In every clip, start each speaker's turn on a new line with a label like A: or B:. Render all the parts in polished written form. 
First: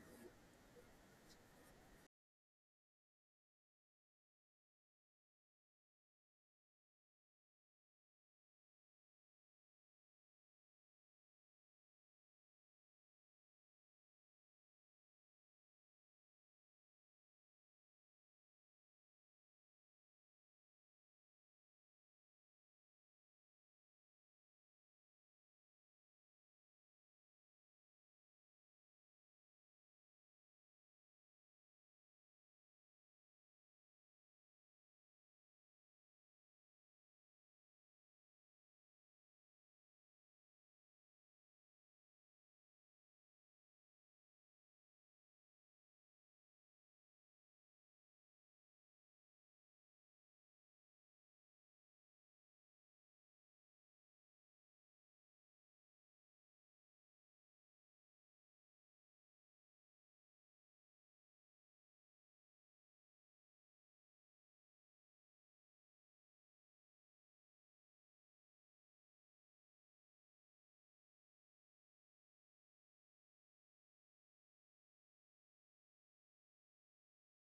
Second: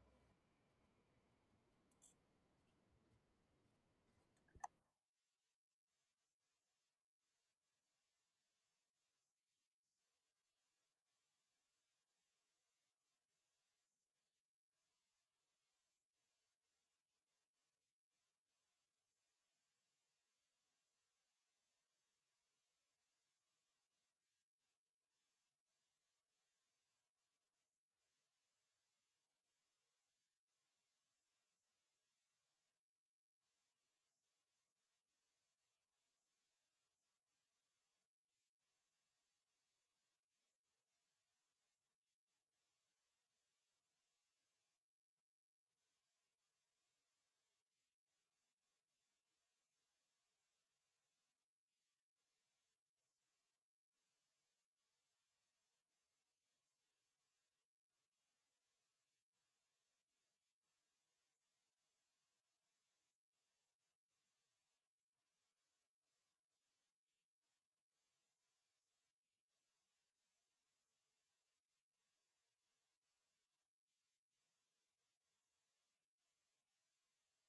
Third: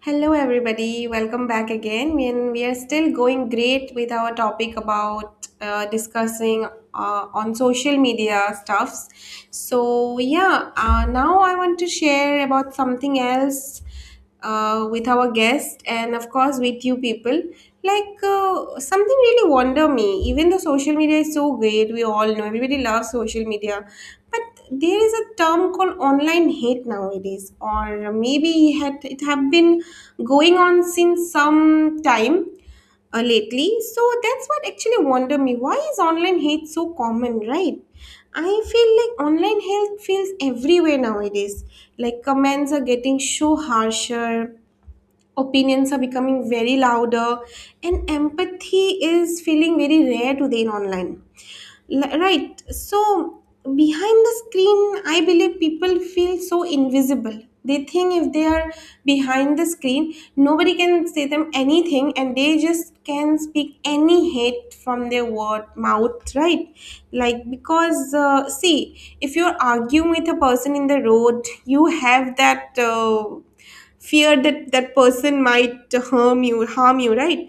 A: Hello, everybody. Welcome back again. And we are still going great with our topic about discussing on social media stuffs. So yeah, now I want to share about something else with our guest and of course with you people. Like something really wonder me. Even though social media is so great, we all know everybody loves social media, but there is a term called online hate nowadays, or maybe it have been going on since some time lately. So that's what actually wonder me. Why is online hate so common, right? I feel like online hate feels everywhere nowadays. Like comments are getting so harsher, opinions are becoming very louder, and empathy is feeling very rare today in online. Right, so behind the screen, I believe people feel so invisible. They think if they are behind the screen, nobody can say them anything and they just can speak any hate from their word mouth, right? Like, because see, if you're arguing with a person in the road, you have that fear that person might harm you, harm you. Right?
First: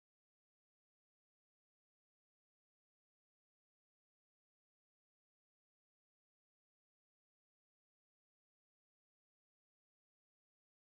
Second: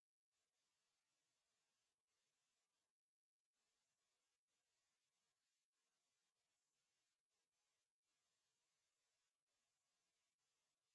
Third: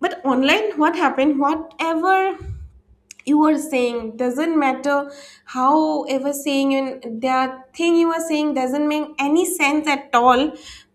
A: But online, what happened, whatever you were saying doesn't matter, how ever saying, and that thing you are saying doesn't make any sense at all,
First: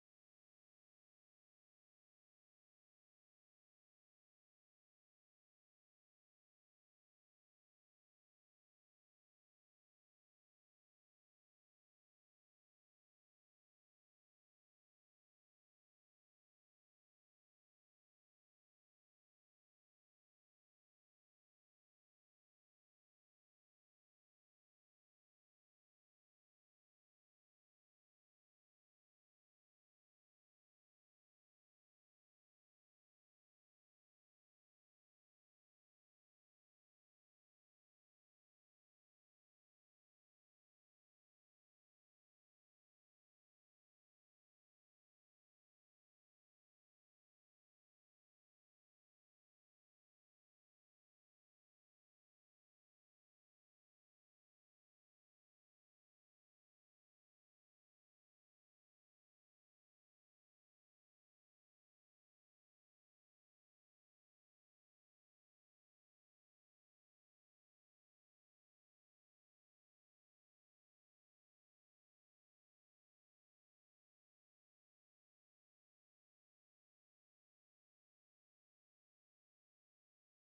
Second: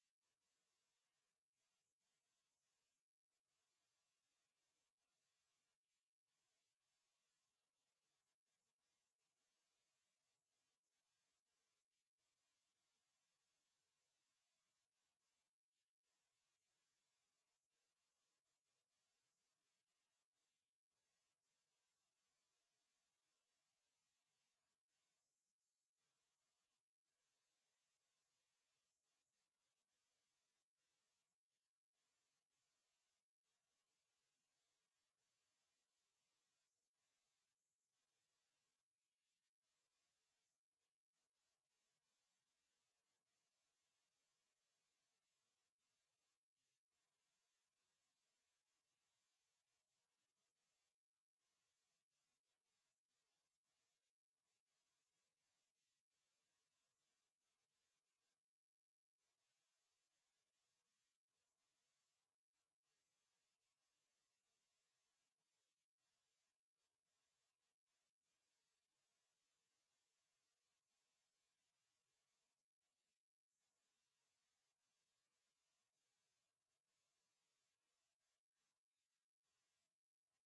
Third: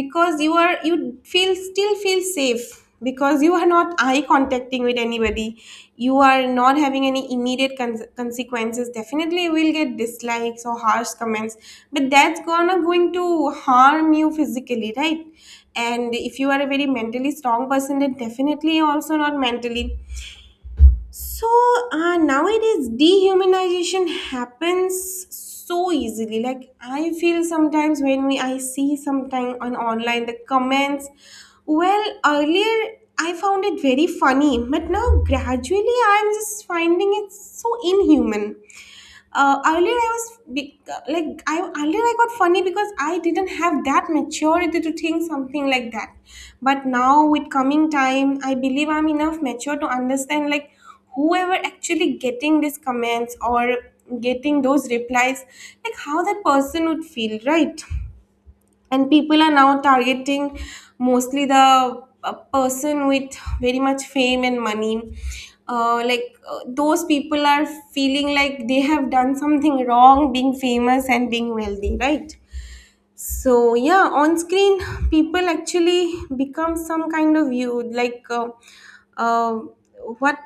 A: because you feel, still feel safe because you are not eye contacting with anybody. You are not having any immediate consequences. Definitely you will get dislikes or harsh comments, but that's gonna going to harm you physically, right? And if you are a very mentally strong person, then definitely also not mentally. So nowadays, dehumanization happens so easily. Like I feel sometimes when we I see sometime on online the comments. Well, earlier I found it very funny, but now gradually I'm just finding it so inhuman. Earlier I was be- like I earlier, I got funny because I didn't have that maturity to think something like that. But now with coming time, I believe I'm enough mature to understand, like, whoever actually getting these comments or getting those replies, like, how that person would feel, right? And people are now targeting mostly the person with very much fame and money. Like those people are feeling like they have done something wrong being famous and being wealthy, right? So yeah, on screen, people actually become some kind of you, like uh, what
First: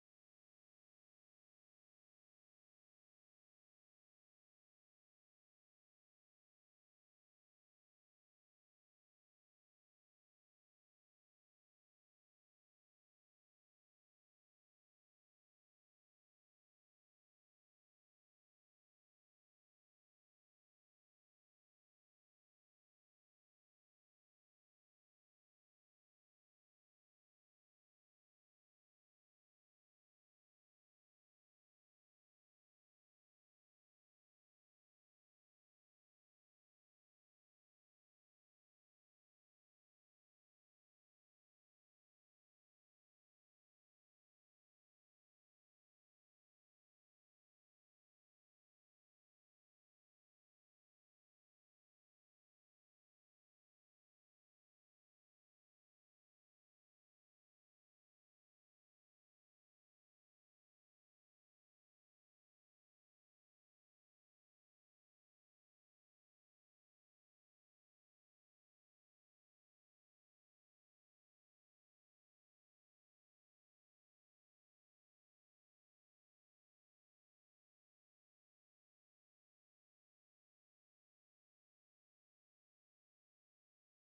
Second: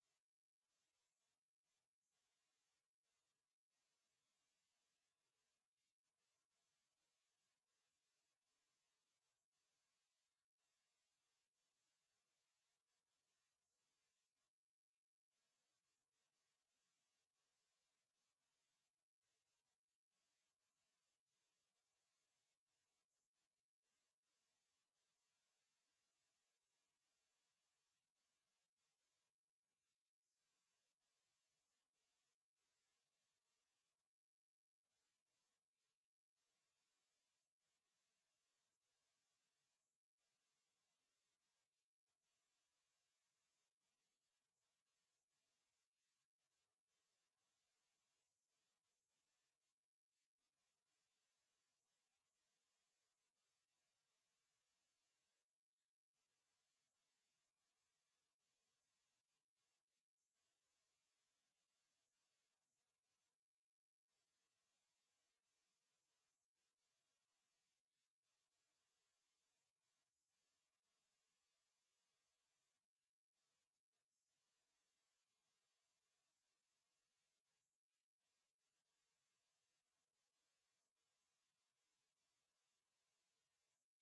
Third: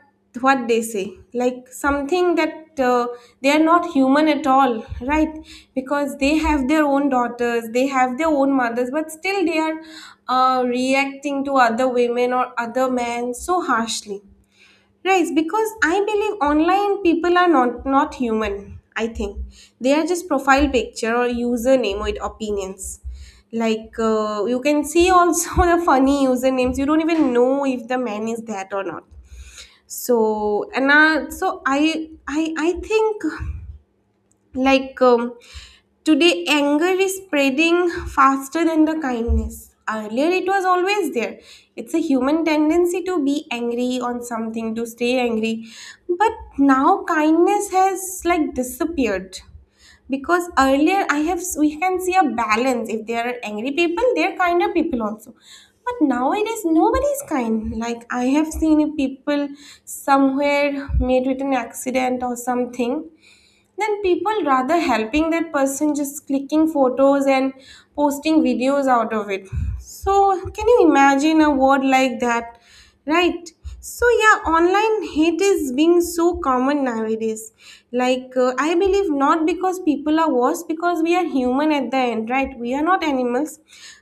A: what they say, like something that they are not human at all, right? Because they have their own daughters, they have their own mothers, but still they are reacting to other women or other men so harshly. Right, because I believe online, people are not human, I think. They are just profile picture or username with opinions. Like you can see also the funny usernames. You don't even know if the man is that or not. So and so I think, like, today, anger is spreading faster than the kindness. Earlier, it was always there. It's a human tendency to be angry on something, to stay angry. But now, kindness has like disappeared. Because earlier, I have we can see a balance. If there are angry people, there are kinder people also. But nowadays, nobody is kind. Like I have seen people somewhere made with an accident or something, then people rather helping that person, just clicking photos and posting videos out of it. So can you imagine a word like that? Right. So yeah, online hate is being so common nowadays. Like I believe not because people are worse, because we are human at the end, right? We are not animals.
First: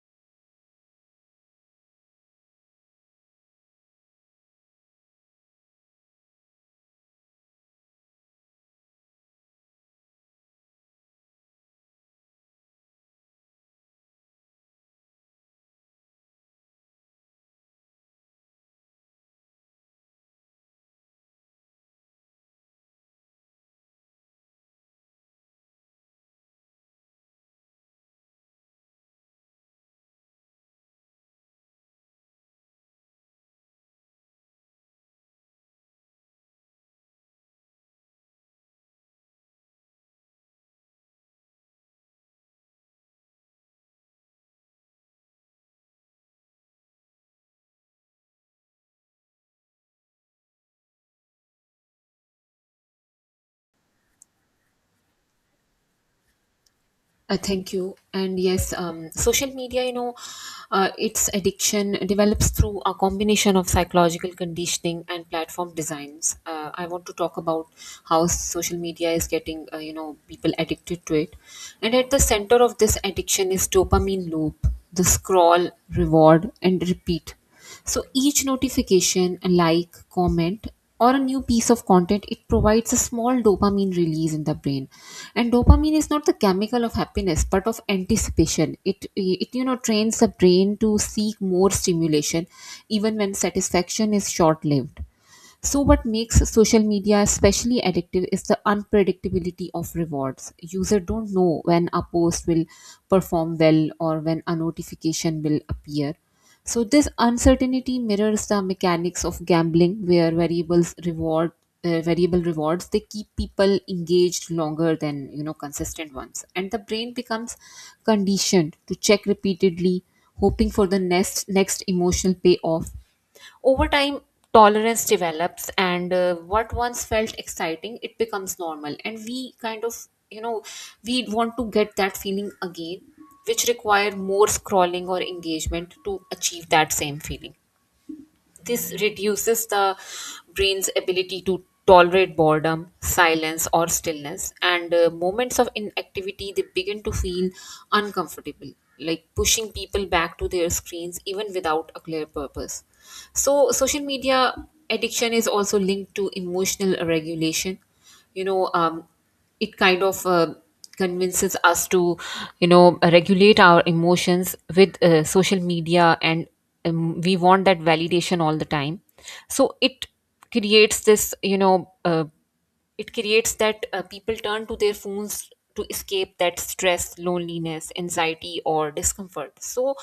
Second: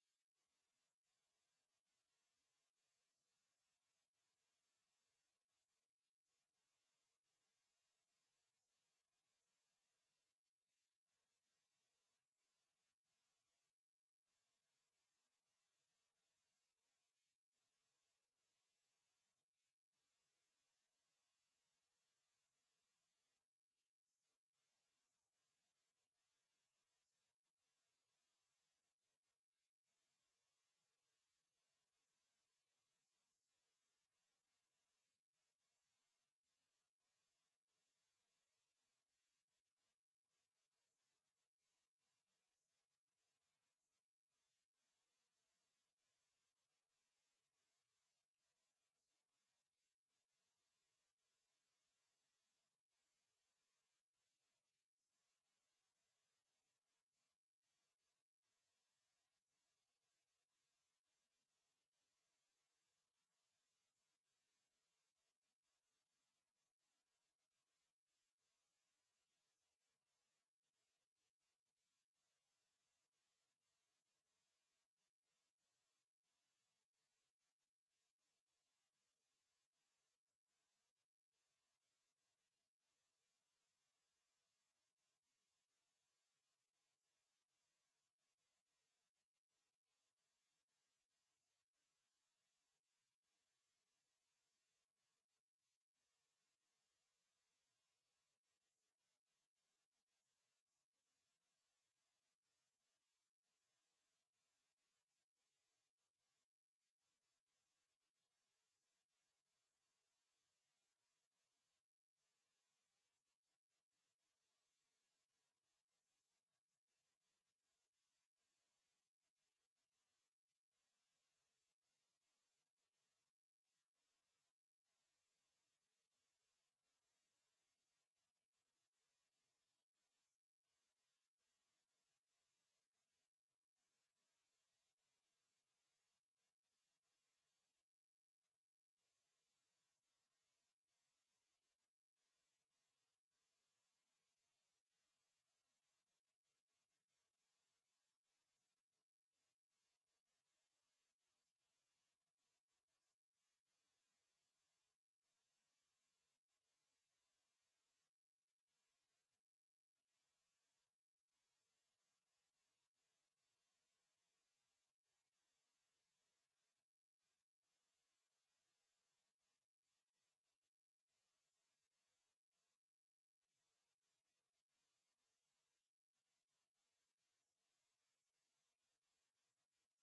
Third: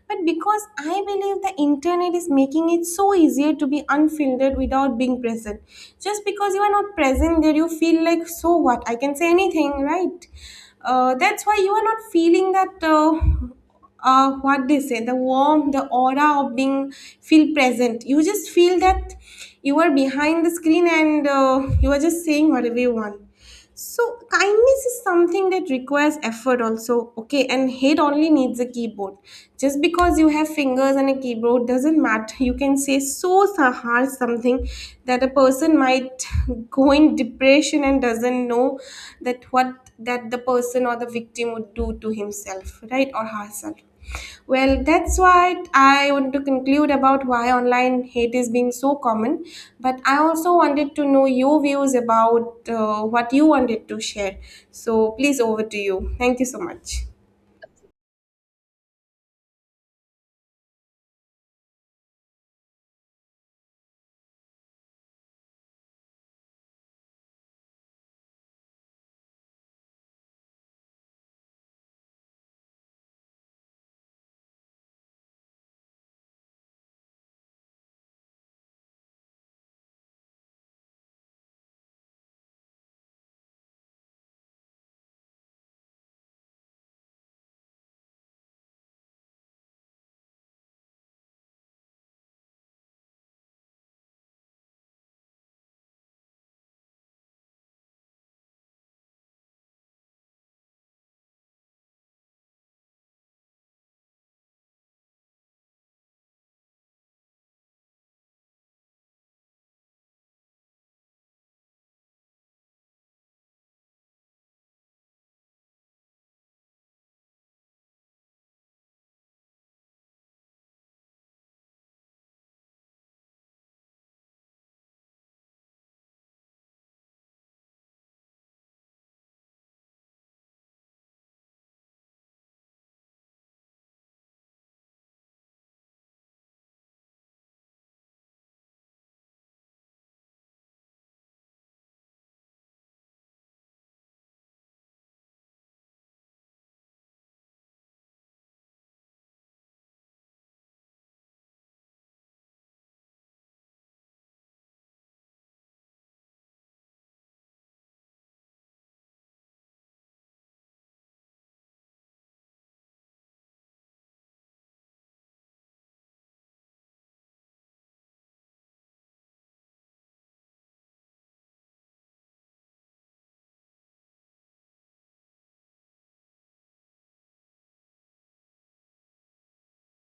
A: But because I believe the internet is making it so easier to be unfiltered without being present. Just because you are not present there, you feel like, so what? I can say anything, right? That's why you are not feeling that. What they say, the warmth, the aura of being feel present. You just feel that you are behind the screen, and you are just saying whatever you want. So kindness is something that requires effort also. Okay, and hate only needs a keyboard. Just because you have fingers and a keyboard doesn't matter. You can say so hard something that a person might go in depression, and doesn't know that what that the person or the victim would do to himself, right, or herself. Well, that's what I want to conclude about why online hate is being so common. But I also wanted to know your views about what you wanted to share. So please, over to you. Thank you so much.
B: Thank you. And yes, social media, its addiction develops through a combination of psychological conditioning and platform designs. I want to talk about how social media is getting, people addicted to it. And at the center of this addiction is dopamine loop, the scroll, reward, and repeat. So each notification, a like, comment, or a new piece of content, it provides a small dopamine release in the brain. And dopamine is not the chemical of happiness, but of anticipation. It trains the brain to seek more stimulation, even when satisfaction is short lived. So, what makes social media especially addictive is the unpredictability of rewards. Users don't know when a post will perform well or when a notification will appear. So, this uncertainty mirrors the mechanics of gambling, where variable rewards they keep people engaged longer than consistent ones, and the brain becomes conditioned to check repeatedly, hoping for the next emotional payoff. Over time, tolerance develops, and what once felt exciting, it becomes normal. And we kind of, you know, we want to get that feeling again, which require more scrolling or engagement to achieve that same feeling. This reduces the brain's ability to tolerate boredom, silence, or stillness, and moments of inactivity they begin to feel uncomfortable, like pushing people back to their screens even without a clear purpose. So, social media addiction is also linked to emotional regulation. You know it kind of convinces us to regulate our emotions with social media, and we want that validation all the time. So it creates this you know it creates that, people turn to their phones to escape that stress, loneliness, anxiety, or discomfort. So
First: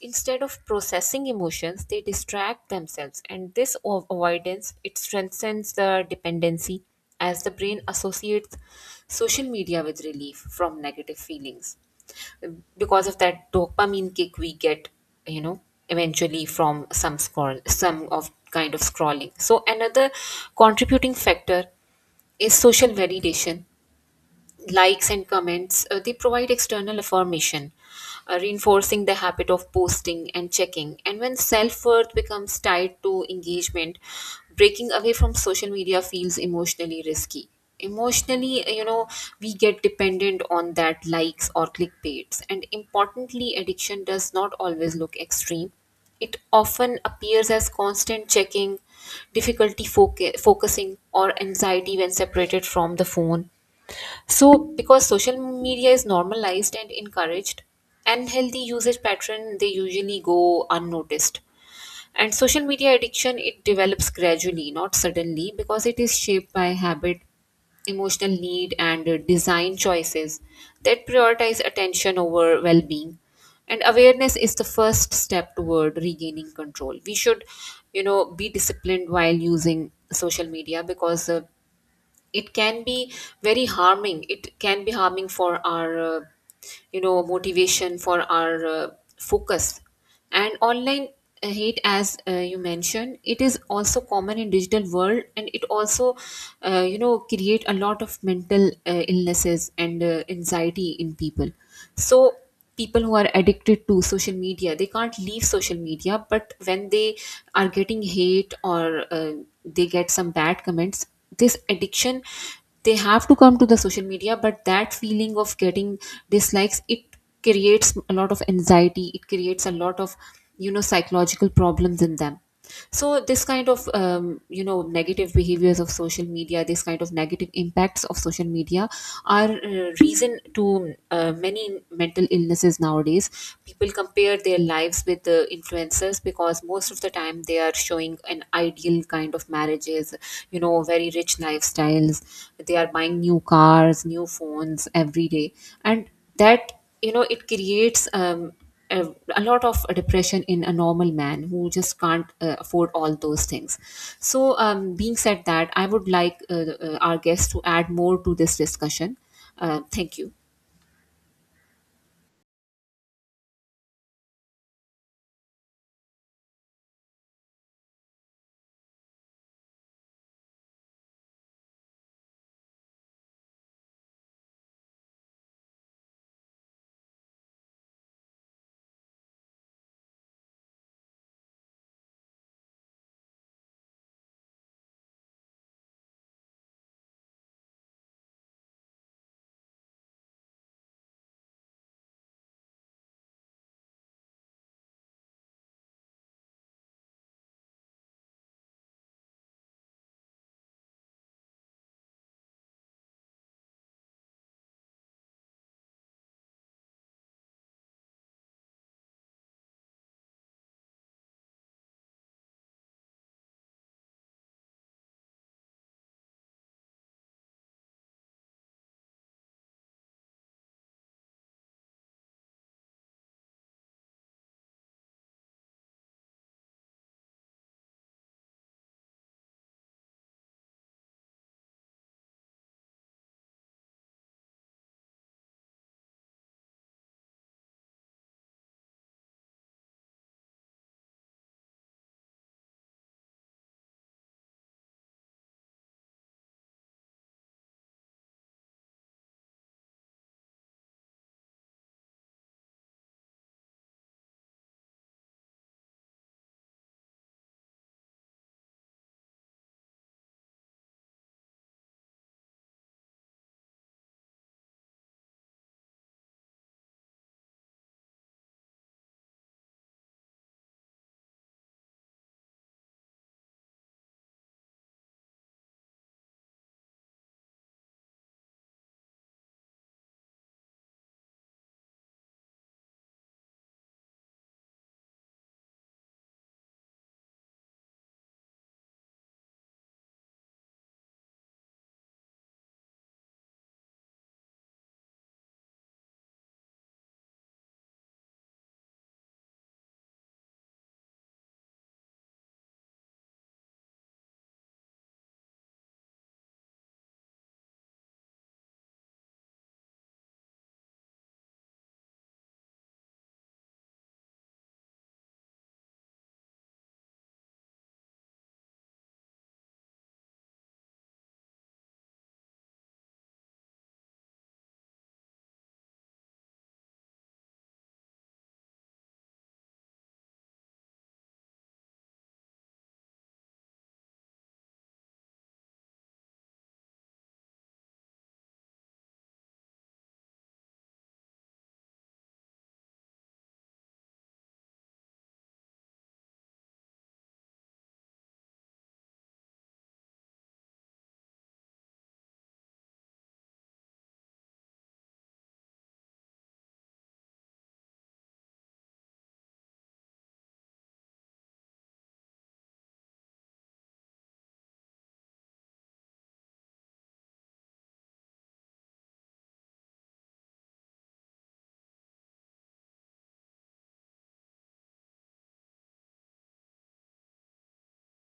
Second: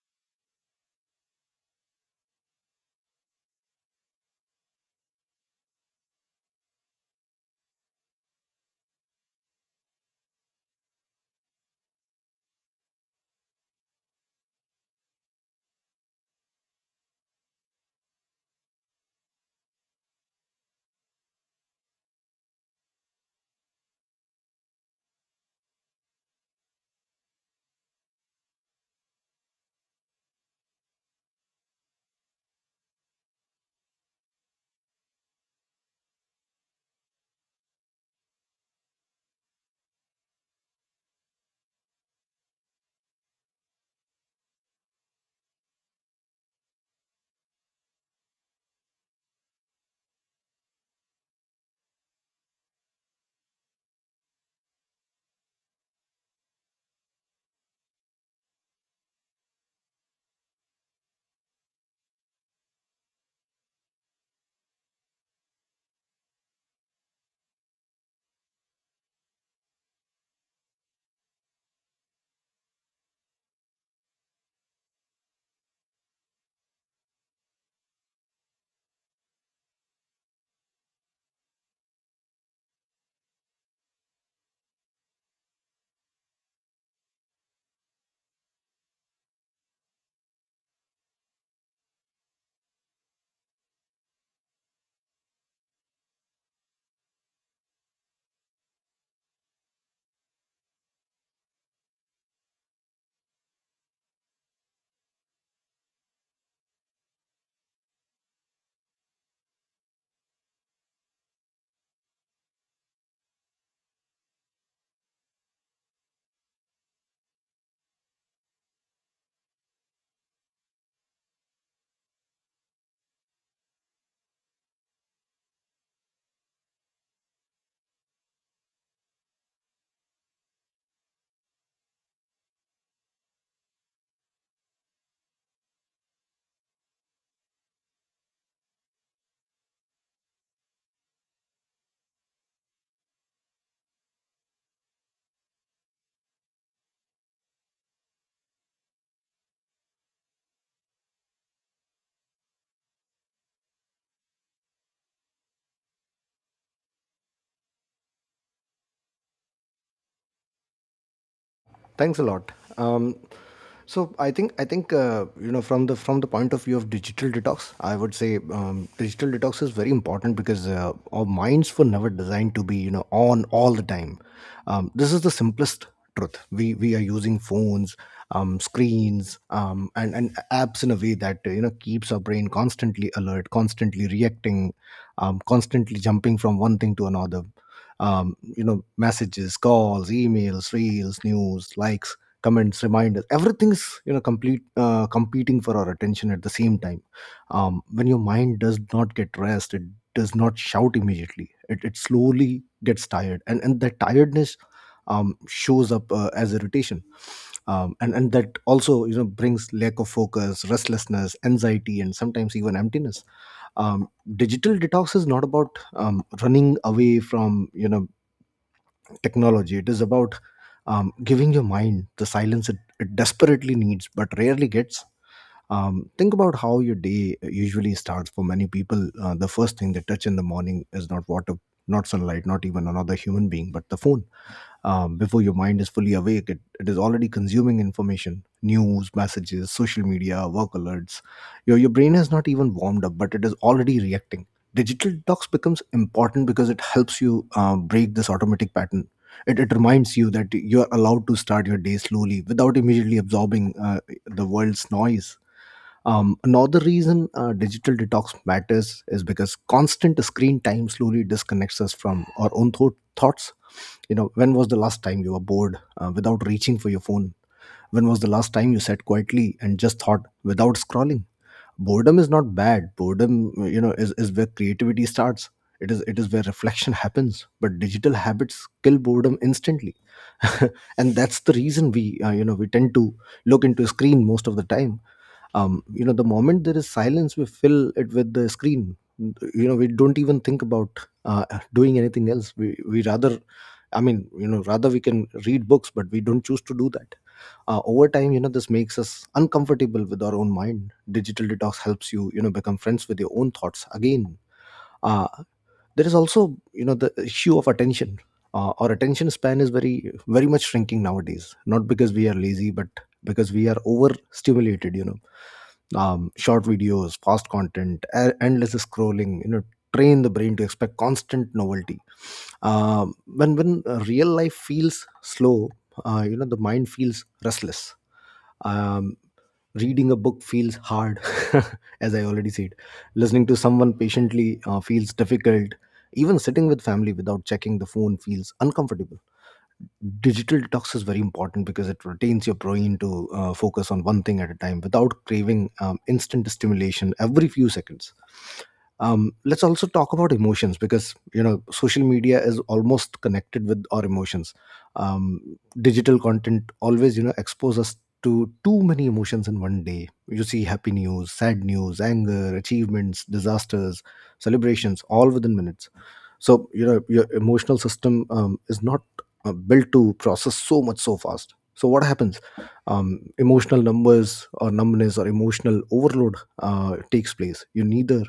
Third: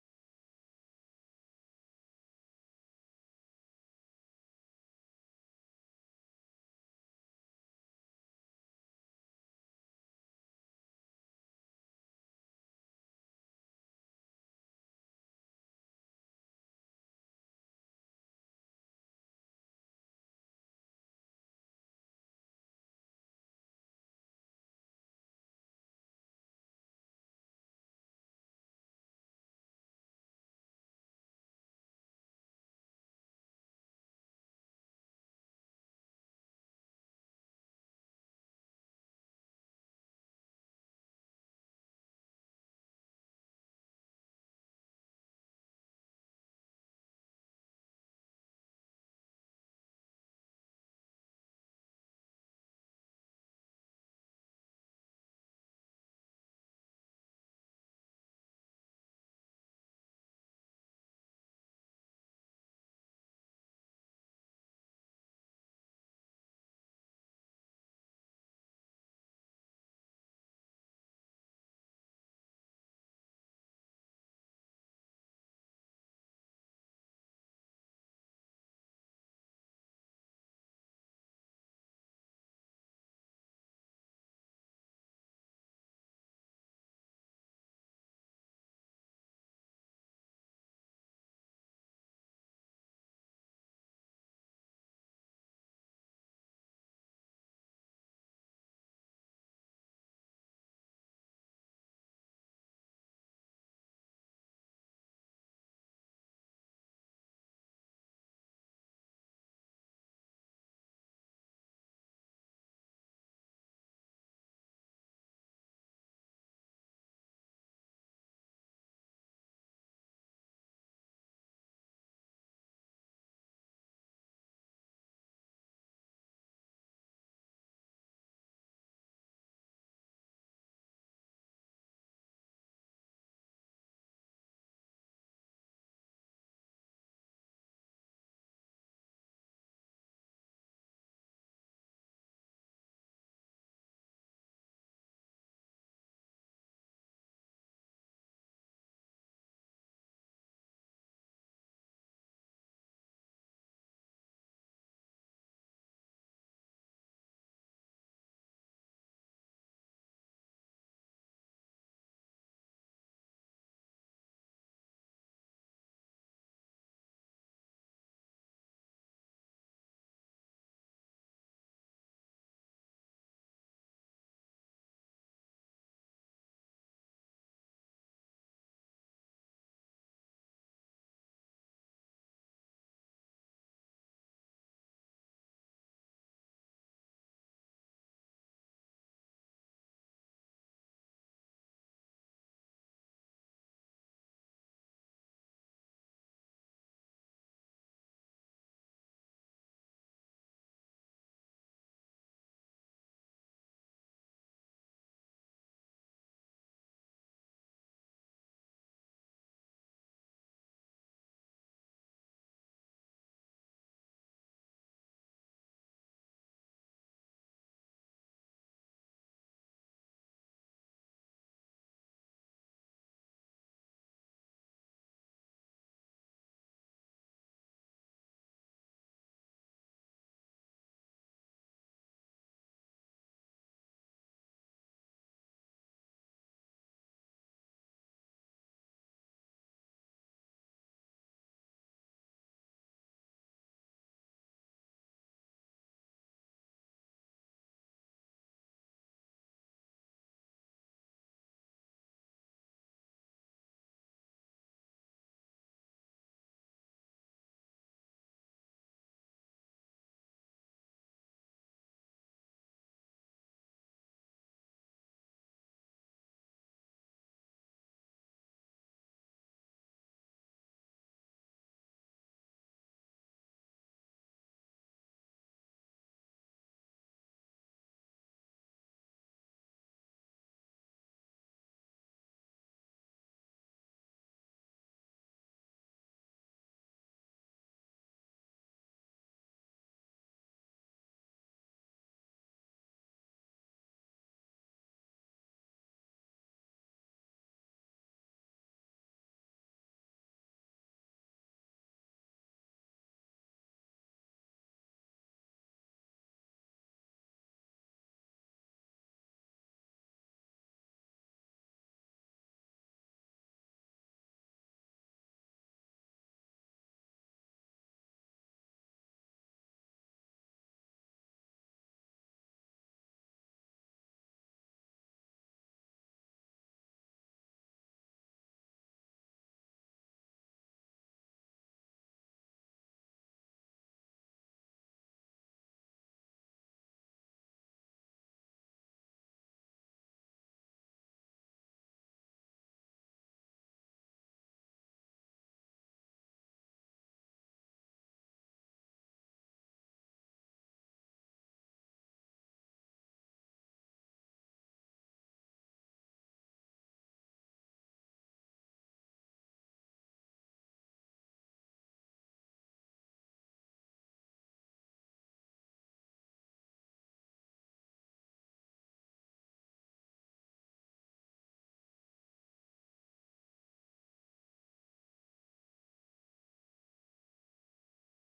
B: instead of processing emotions, they distract themselves, and this avoidance it strengthens the dependency, as the brain associates social media with relief from negative feelings because of that dopamine kick we get, you know eventually, from some scroll, some of kind of scrolling. So another contributing factor is social validation. Likes and comments, they provide external affirmation, reinforcing the habit of posting and checking. And when self-worth becomes tied to engagement, breaking away from social media feels emotionally risky. Emotionally, we get dependent on that likes or clickbaits. And importantly, addiction does not always look extreme. It often appears as constant checking, difficulty focusing, or anxiety when separated from the phone. So, because social media is normalized and encouraged, unhealthy usage pattern they usually go unnoticed. And social media addiction it develops gradually, not suddenly, because it is shaped by habit, emotional need, and design choices that prioritize attention over well-being. And awareness is the first step toward regaining control. We should, be disciplined while using social media, because it can be very harming. It can be harming for our motivation, for our focus. And online hate, as you mentioned, it is also common in digital world, and it also create a lot of mental illnesses and anxiety in people. So people who are addicted to social media, they can't leave social media, but when they are getting hate, or they get some bad comments, this addiction, they have to come to the social media. But that feeling of getting dislikes, it creates a lot of anxiety, it creates a lot of psychological problems in them. So this kind of negative behaviors of social media, this kind of negative impacts of social media, are reason to many mental illnesses nowadays. People compare their lives with the influencers, because most of the time they are showing an ideal kind of marriages, you know, very rich lifestyles. They are buying new cars, new phones every day, and that it creates a, a lot of depression in a normal man who just can't afford all those things. So, being said that, I would like our guests to add more to this discussion. Thank you.
C: Thanks a lot. Um, so I think from the point of view of digital detox, I would say digital detox is very important because our minds were never designed to be on all the time. This is the simplest truth. We are using phones, screens, and apps in a way that keeps our brain constantly alert, constantly reacting, constantly jumping from one thing to another. Messages, calls, emails, reels, news, likes, comments, reminders, everything's you know complete competing for our attention at the same time. When your mind does not get rest, it does not shout immediately, it slowly gets tired, and that tiredness shows up as irritation, and that also brings lack of focus, restlessness, anxiety and sometimes even emptiness. um, Digital detox is not about running away from technology. It is about giving your mind the silence it desperately needs but rarely gets. Think about how your day usually starts. For many people, the first thing they touch in the morning is not water, not sunlight, not even another human being, but the phone. Before your mind is fully awake, it is already consuming information, news, messages, social media, work alerts. Your brain has not even warmed up, but it is already reacting. Digital detox becomes important because it helps you break this automatic pattern. It reminds you that you are allowed to start your day slowly without immediately absorbing the world's noise. Another reason digital detox matters is because constant screen time slowly disconnects us from our own thoughts. When was the last time you were bored without reaching for your phone? When was the last time you sat quietly and just thought without scrolling? Boredom is not bad. Boredom is where creativity starts. It is where reflection happens, but digital habits kill boredom instantly. And that's the reason we we tend to look into a screen most of the time. The moment there is silence, we fill it with the screen. We don't even think about uh, doing anything else. We rather, rather, we can read books, but we don't choose to do that. Over time, this makes us uncomfortable with our own mind. Digital detox helps you you know become friends with your own thoughts again. Uh, there is also the issue of attention. Our attention span is very much shrinking nowadays, not because we are lazy, but because we are overstimulated. Short videos, fast content, endless scrolling train the brain to expect constant novelty. When Real life feels slow, the mind feels restless. um, Reading a book feels hard, as I already said. Listening to someone patiently feels difficult. Even sitting with family without checking the phone feels uncomfortable. Digital detox is very important because it retains your brain to focus on one thing at a time without craving instant stimulation every few seconds. Let's also talk about emotions, because social media is almost connected with our emotions. um, Digital content always expose us to too many emotions in one day. You see happy news, sad news, anger, achievements, disasters, celebrations, all within minutes. So your emotional system is not built to process so much so fast. So what happens? Emotional numbers, or numbness, or emotional overload takes place. You neither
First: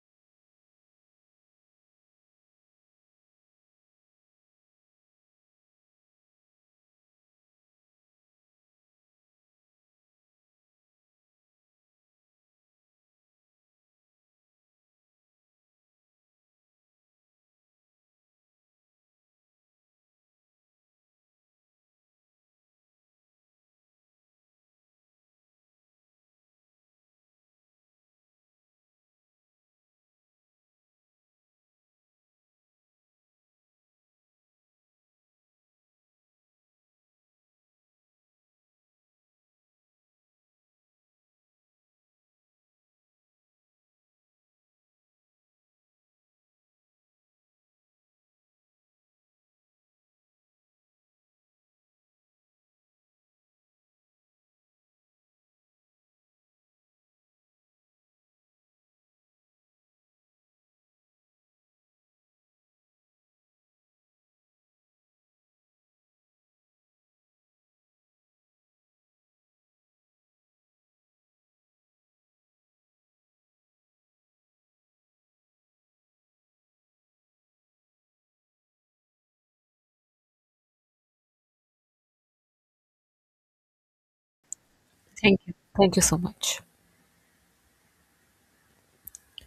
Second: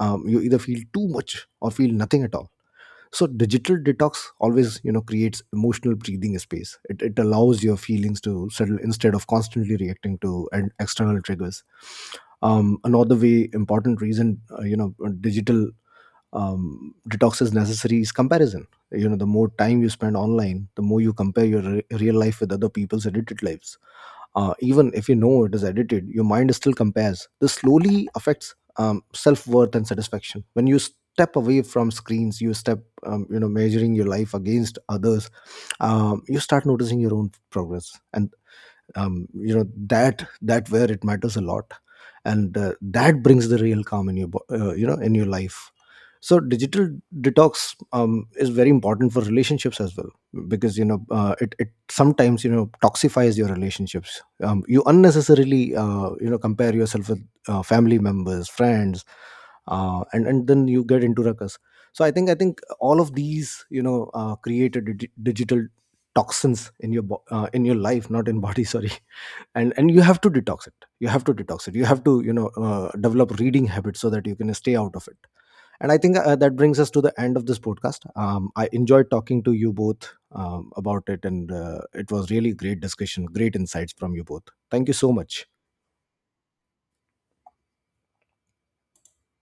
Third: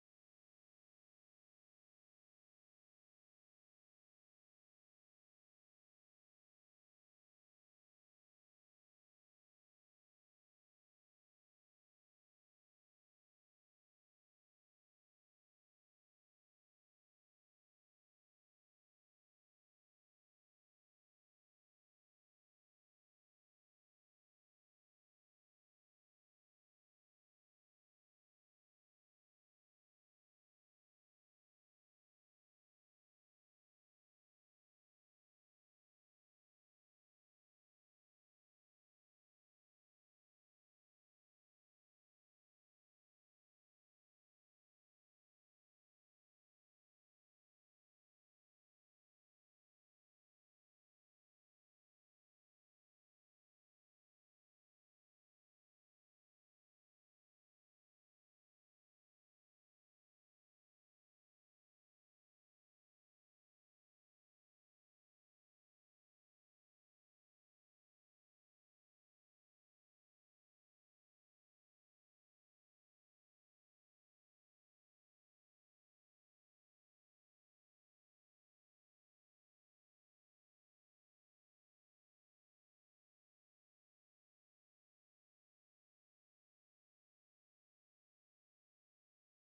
C: You either feel too much or feel nothing at all. So digital detox always creates emotional breathing space. It allows your feelings to settle instead of constantly reacting to an external triggers. Another way important reason digital detox is necessary is comparison. The more time you spend online, the more you compare your real life with other people's edited lives. Even if it is edited, your mind still compares. This slowly affects self-worth and satisfaction. When you step away from screens, you step measuring your life against others. You start noticing your own progress, and that where it matters a lot. And that brings the real calm in your in your life. So digital detox is very important for relationships as well, because you know it, it sometimes toxifies your relationships. You unnecessarily compare yourself with family members, friends, and then you get into ruckus. So I think all of these create a digital toxins in your in your life, not in body. Sorry. And you have to detox it. You have to detox it. You have to develop reading habits so that you can stay out of it. And I think that brings us to the end of this podcast. I enjoyed talking to you both about it, and it was really great discussion, great insights from you both. Thank you so
B: Thank
C: much.
B: you. Thank you so much.